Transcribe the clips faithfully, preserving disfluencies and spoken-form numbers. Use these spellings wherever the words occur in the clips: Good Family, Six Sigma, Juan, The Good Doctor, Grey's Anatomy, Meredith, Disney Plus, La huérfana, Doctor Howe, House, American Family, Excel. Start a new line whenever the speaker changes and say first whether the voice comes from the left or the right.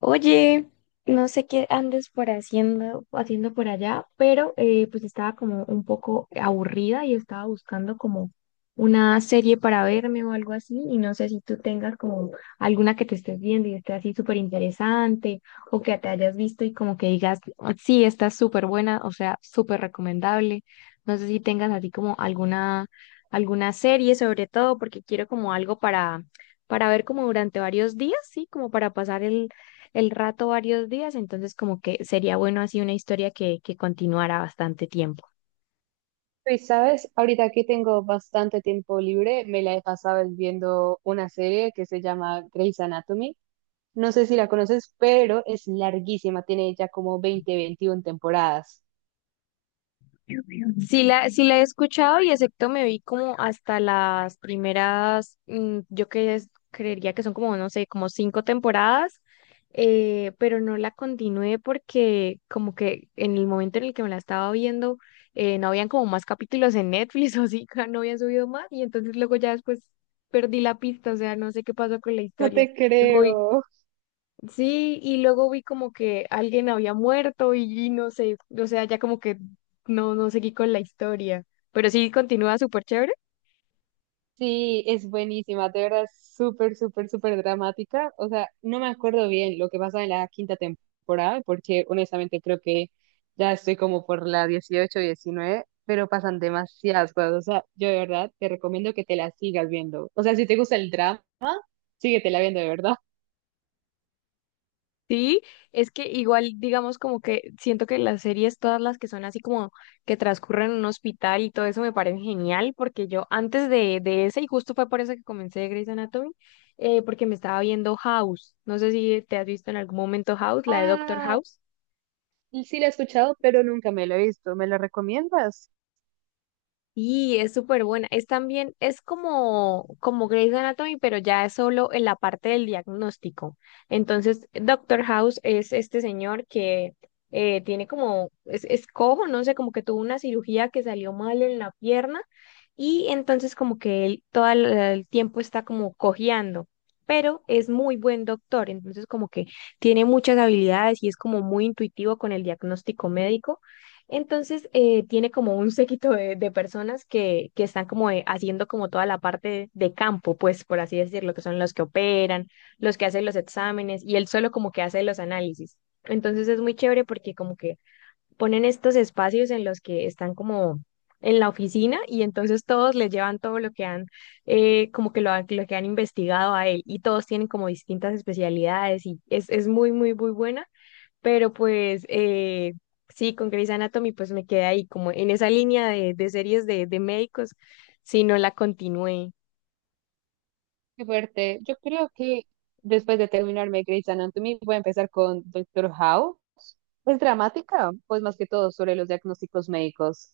left: Oye, no sé qué andes por haciendo, haciendo por allá, pero eh, pues estaba como un poco aburrida y estaba buscando como una serie para verme o algo así, y no sé si tú tengas como alguna que te estés viendo y esté así súper interesante, o que te hayas visto y como que digas, "Ah, sí, está súper buena, o sea, súper recomendable." No sé si tengas así como alguna, alguna serie sobre todo, porque quiero como algo para para ver como durante varios días, sí, como para pasar el, el rato varios días, entonces como que sería bueno así una historia que, que continuara bastante tiempo.
right: Y sabes, ahorita que tengo bastante tiempo libre, me la he pasado viendo una serie que se llama Grey's Anatomy. No sé si la conoces, pero es larguísima, tiene ya como veinte, veintiuna temporadas.
left: Ujú. Sí la, sí la he escuchado y excepto me vi como hasta las primeras, mm, yo que es- creería que son como, no sé, como cinco temporadas, eh, pero no la continué porque como que en el momento en el que me la estaba viendo, eh, no habían como más capítulos en Netflix o así, no habían subido más y entonces luego ya después perdí la pista, o sea, no sé qué pasó con la
right: No
left: historia.
right: te
left: Luego vi
right: creo.
left: Sí, y luego vi como que alguien había muerto y, y no sé, o sea, ya como que no, no seguí con la historia, pero sí continúa súper chévere.
right: Sí, es buenísima, de verdad, súper, súper, súper dramática. O sea, no me acuerdo bien lo que pasa en la quinta temporada, porque honestamente creo que ya estoy como por la dieciocho, diecinueve, pero pasan demasiadas cosas. O sea, yo de verdad te recomiendo que te la sigas viendo. O sea, si te gusta el drama, síguetela viendo, de verdad.
left: Sí, es que igual, digamos, como que siento que las series, todas las que son así como que transcurren en un hospital y todo eso me parecen genial, porque yo antes de, de ese, y justo fue por eso que comencé Grey's Anatomy, eh, porque me estaba viendo House, no sé si te has visto en algún momento House, la de Doctor
right: Ah,
left: House.
right: y sí la he escuchado, pero nunca me la he visto. ¿Me la recomiendas?
left: Y es súper buena. Es también, es como, como Grey's Anatomy, pero ya es solo en la parte del diagnóstico. Entonces, Doctor House es este señor que eh, tiene como, es, es cojo, no sé, como que tuvo una cirugía que salió mal en la pierna y entonces como que él todo el, el tiempo está como cojeando. Pero es muy buen doctor, entonces como que tiene muchas habilidades y es como muy intuitivo con el diagnóstico médico. Entonces, eh, tiene como un séquito de, de personas que, que están como eh, haciendo como toda la parte de campo, pues por así decirlo, que son los que operan, los que hacen los exámenes y él solo como que hace los análisis. Entonces es muy chévere porque como que ponen estos espacios en los que están como en la oficina y entonces todos le llevan todo lo que han, eh, como que lo, han- lo que han investigado a él y todos tienen como distintas especialidades y es, es muy, muy, muy buena pero pues eh, sí, con Grey's Anatomy pues me quedé ahí como en esa línea de, de series de, de médicos, si no la continué.
right: Qué fuerte. Yo creo que después de terminarme Grey's Anatomy, voy a empezar con Doctor Howe, pues dramática, pues más que todo sobre los diagnósticos médicos.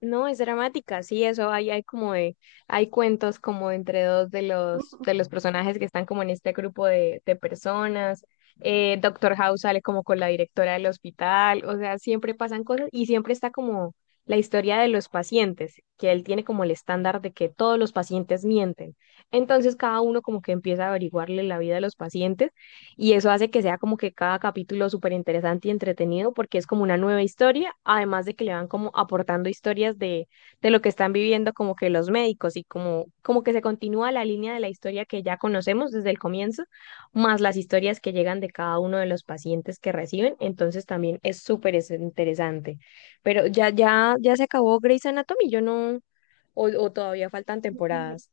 left: No, es dramática, sí, eso hay, hay como de, hay cuentos como entre dos de los, de los personajes que están como en este grupo de, de personas. Eh, Doctor House sale como con la directora del hospital, o sea, siempre pasan cosas y siempre está como la historia de los pacientes, que él tiene como el estándar de que todos los pacientes mienten. Entonces cada uno como que empieza a averiguarle la vida a los pacientes y eso hace que sea como que cada capítulo súper interesante y entretenido porque es como una nueva historia, además de que le van como aportando historias de, de lo que están viviendo como que los médicos y como, como que se continúa la línea de la historia que ya conocemos desde el comienzo, más las historias que llegan de cada uno de los pacientes que reciben, entonces también es súper es- interesante. Pero ya, ya, ya se acabó Grey's Anatomy, yo no, o, o todavía faltan temporadas.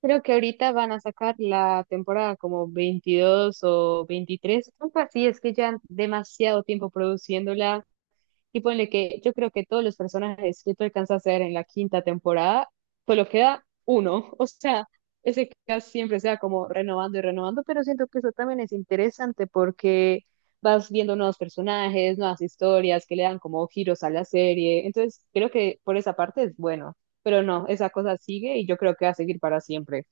right: Creo que ahorita van a sacar la temporada como veintidós o veintitrés, algo así, es que ya demasiado tiempo produciéndola. Y ponle que yo creo que todos los personajes que tú alcanzas a hacer en la quinta temporada, solo queda uno. O sea, ese cast siempre sea como renovando y renovando, pero siento que eso también es interesante porque vas viendo nuevos personajes, nuevas historias que le dan como giros a la serie. Entonces, creo que por esa parte es bueno, pero no, esa cosa sigue y yo creo que va a seguir para siempre.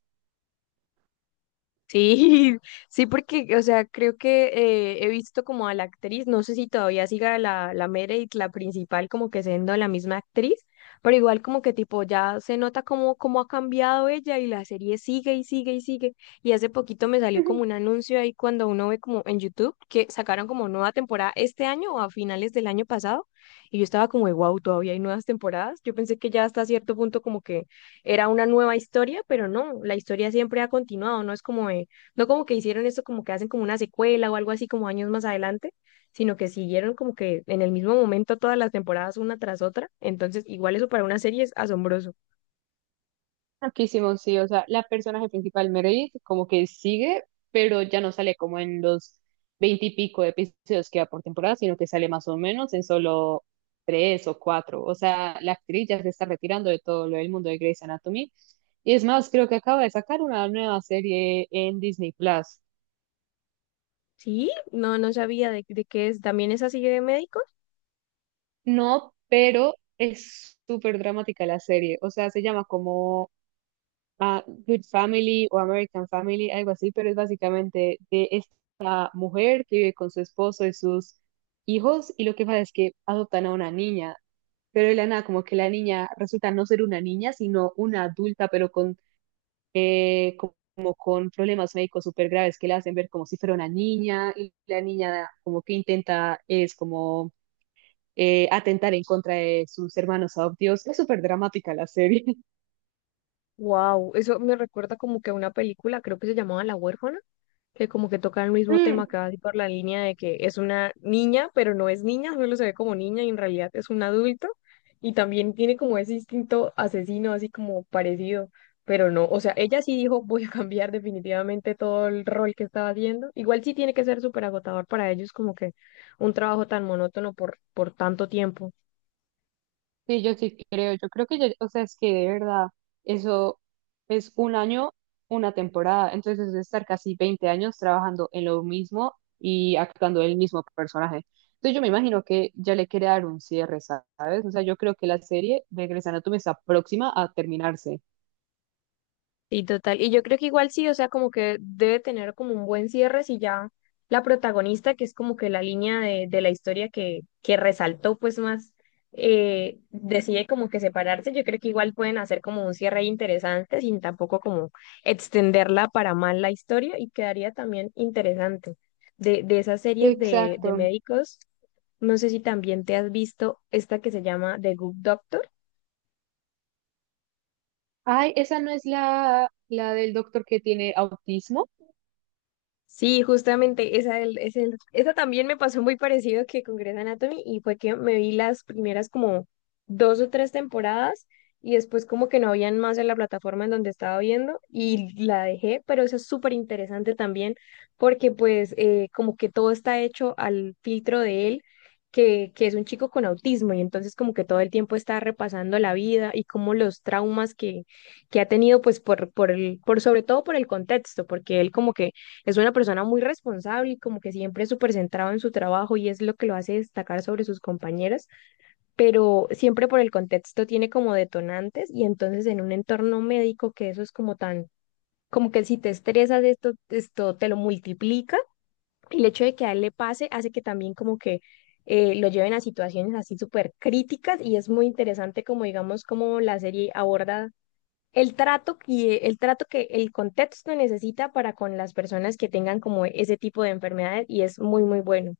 left: Sí, sí, porque, o sea, creo que eh, he visto como a la actriz, no sé si todavía siga la, la Meredith, la principal, como que siendo la misma actriz, pero igual como que tipo ya se nota como, como ha cambiado ella y la serie sigue y sigue y sigue. Y hace poquito me salió como un anuncio ahí cuando uno ve como en YouTube que sacaron como nueva temporada este año o a finales del año pasado y yo estaba como de wow, todavía hay nuevas temporadas. Yo pensé que ya hasta cierto punto como que era una nueva historia, pero no, la historia siempre ha continuado, no es como de- no como que hicieron esto como que hacen como una secuela o algo así como años más adelante, sino que siguieron como que en el mismo momento todas las temporadas una tras otra, entonces igual eso para una serie es asombroso.
right: Loquísimo, sí, o sea, la personaje principal, Meredith, como que sigue, pero ya no sale como en los veinte y veintipico episodios que va por temporada, sino que sale más o menos en solo tres o cuatro. O sea, la actriz ya se está retirando de todo lo del mundo de Grey's Anatomy. Y es más, creo que acaba de sacar una nueva serie en Disney Plus.
left: Sí, no, no sabía de, de qué es, también es así de médicos.
right: No, pero es súper dramática la serie. O sea, se llama como A Good Family o American Family, algo así, pero es básicamente de mujer que vive con su esposo y sus hijos, y lo que pasa es que adoptan a una niña, pero de la nada como que la niña resulta no ser una niña, sino una adulta, pero con, eh, como con problemas médicos súper graves que la hacen ver como si fuera una niña, y la niña como que intenta es como eh, atentar en contra de sus hermanos adoptivos. Es súper dramática la serie.
left: Wow, eso me recuerda como que a una película, creo que se llamaba La Huérfana, que como que toca el mismo
right: Mm.
left: tema casi por la línea de que es una niña, pero no es niña, solo se ve como niña y en realidad es un adulto y también tiene como ese instinto asesino así como parecido, pero no, o sea, ella sí dijo voy a cambiar definitivamente todo el rol que estaba haciendo, igual sí tiene que ser súper agotador para ellos como que un trabajo tan monótono por, por tanto tiempo.
right: Sí, yo sí creo, yo creo que, ya- o sea, es que de verdad, eso es un año, una temporada, entonces es estar casi veinte años trabajando en lo mismo y actuando el mismo personaje. Entonces yo me imagino que ya le quiere dar un cierre, ¿sabes? O sea, yo creo que la serie de Grey's Anatomy está próxima a terminarse.
left: Y total, y yo creo que igual sí, o sea, como que debe tener como un buen cierre si ya la protagonista, que es como que la línea de, de la historia que, que resaltó pues más, eh, decide como que separarse, yo creo que igual pueden hacer como un cierre interesante sin tampoco como extenderla para mal la historia y quedaría también interesante. De, de esas series de,
right: Exacto.
left: de médicos, no sé si también te has visto esta que se llama The Good Doctor.
right: Ay, esa no es la, la del doctor que tiene autismo.
left: Sí, justamente esa, el- es el- esa también me pasó muy parecido que con Grey's Anatomy y fue que me vi las primeras como dos o tres temporadas y después como que no habían más en la plataforma en donde estaba viendo y la dejé, pero eso es súper interesante también porque pues eh, como que todo está hecho al filtro de él, que, que es un chico con autismo y entonces como que todo el tiempo está repasando la vida y como los traumas que, que ha tenido pues por, por el, por sobre todo por el contexto, porque él como que es una persona muy responsable y como que siempre es súper centrado en su trabajo y es lo que lo hace destacar sobre sus compañeras, pero siempre por el contexto tiene como detonantes y entonces en un entorno médico que eso es como tan, como que si te estresas esto, esto te lo multiplica y el hecho de que a él le pase hace que también como que eh, lo lleven a situaciones así súper críticas y es muy interesante como digamos como la serie aborda el trato que, el trato que el contexto necesita para con las personas que tengan como ese tipo de enfermedades y es muy, muy bueno.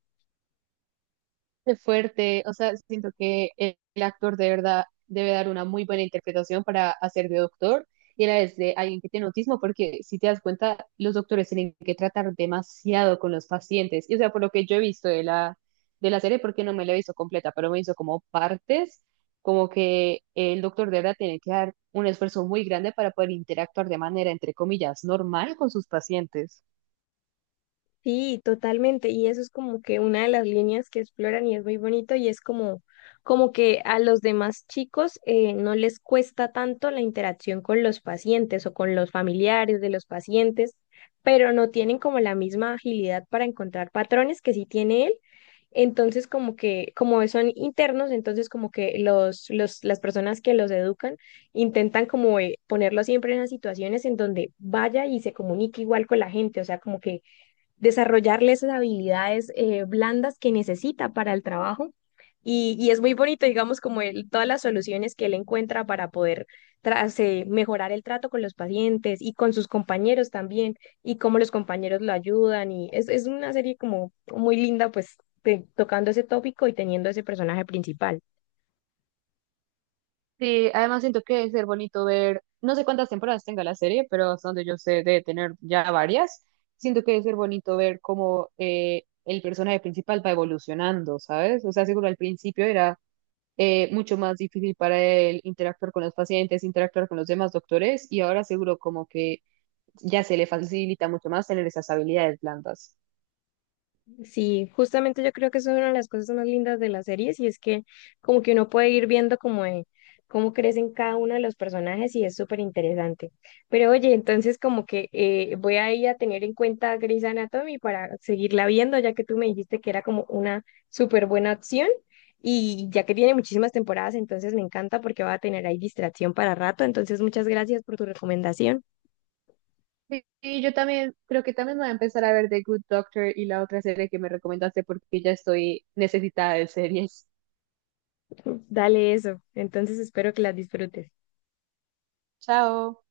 right: Qué fuerte, o sea, siento que el, el actor de verdad debe dar una muy buena interpretación para hacer de doctor y a la vez de alguien que tiene autismo, porque si te das cuenta, los doctores tienen que tratar demasiado con los pacientes. Y o sea, por lo que yo he visto de la, de la serie, porque no me la he visto completa, pero me hizo como partes, como que el doctor de verdad tiene que dar un esfuerzo muy grande para poder interactuar de manera, entre comillas, normal con sus pacientes.
left: Sí, totalmente. Y eso es como que una de las líneas que exploran y es muy bonito y es como, como que a los demás chicos eh, no les cuesta tanto la interacción con los pacientes o con los familiares de los pacientes, pero no tienen como la misma agilidad para encontrar patrones que sí tiene él. Entonces, como que, como son internos, entonces como que los, los, las personas que los educan intentan como eh, ponerlo siempre en las situaciones en donde vaya y se comunique igual con la gente, o sea, como que desarrollarle esas habilidades eh, blandas que necesita para el trabajo. Y, y es muy bonito, digamos, como él- todas las soluciones que él encuentra para poder tras- eh, mejorar el trato con los pacientes y con sus compañeros también, y cómo los compañeros lo ayudan. Y es, es una serie como muy linda, pues, te- tocando ese tópico y teniendo ese personaje principal.
right: Sí, además siento que debe ser bonito ver, no sé cuántas temporadas tenga la serie, pero hasta donde yo sé debe tener ya varias. Siento que debe ser bonito ver cómo eh, el personaje principal va evolucionando, ¿sabes? O sea, seguro al principio era eh, mucho más difícil para él interactuar con los pacientes, interactuar con los demás doctores, y ahora seguro como que ya se le facilita mucho más tener esas habilidades blandas.
left: Sí, justamente yo creo que eso es una de las cosas más lindas de las series y es que como que uno puede ir viendo como de- cómo crecen cada uno de los personajes y es súper interesante. Pero oye, entonces como que eh, voy a ir a tener en cuenta Grey's Anatomy para seguirla viendo, ya que tú me dijiste que era como una súper buena opción y ya que tiene muchísimas temporadas, entonces me encanta porque va a tener ahí distracción para rato. Entonces muchas gracias por tu recomendación.
right: Sí, sí, yo también creo que también voy a empezar a ver The Good Doctor y la otra serie que me recomendaste porque ya estoy necesitada de series.
left: Dale eso, entonces espero que las disfrutes.
right: Chao.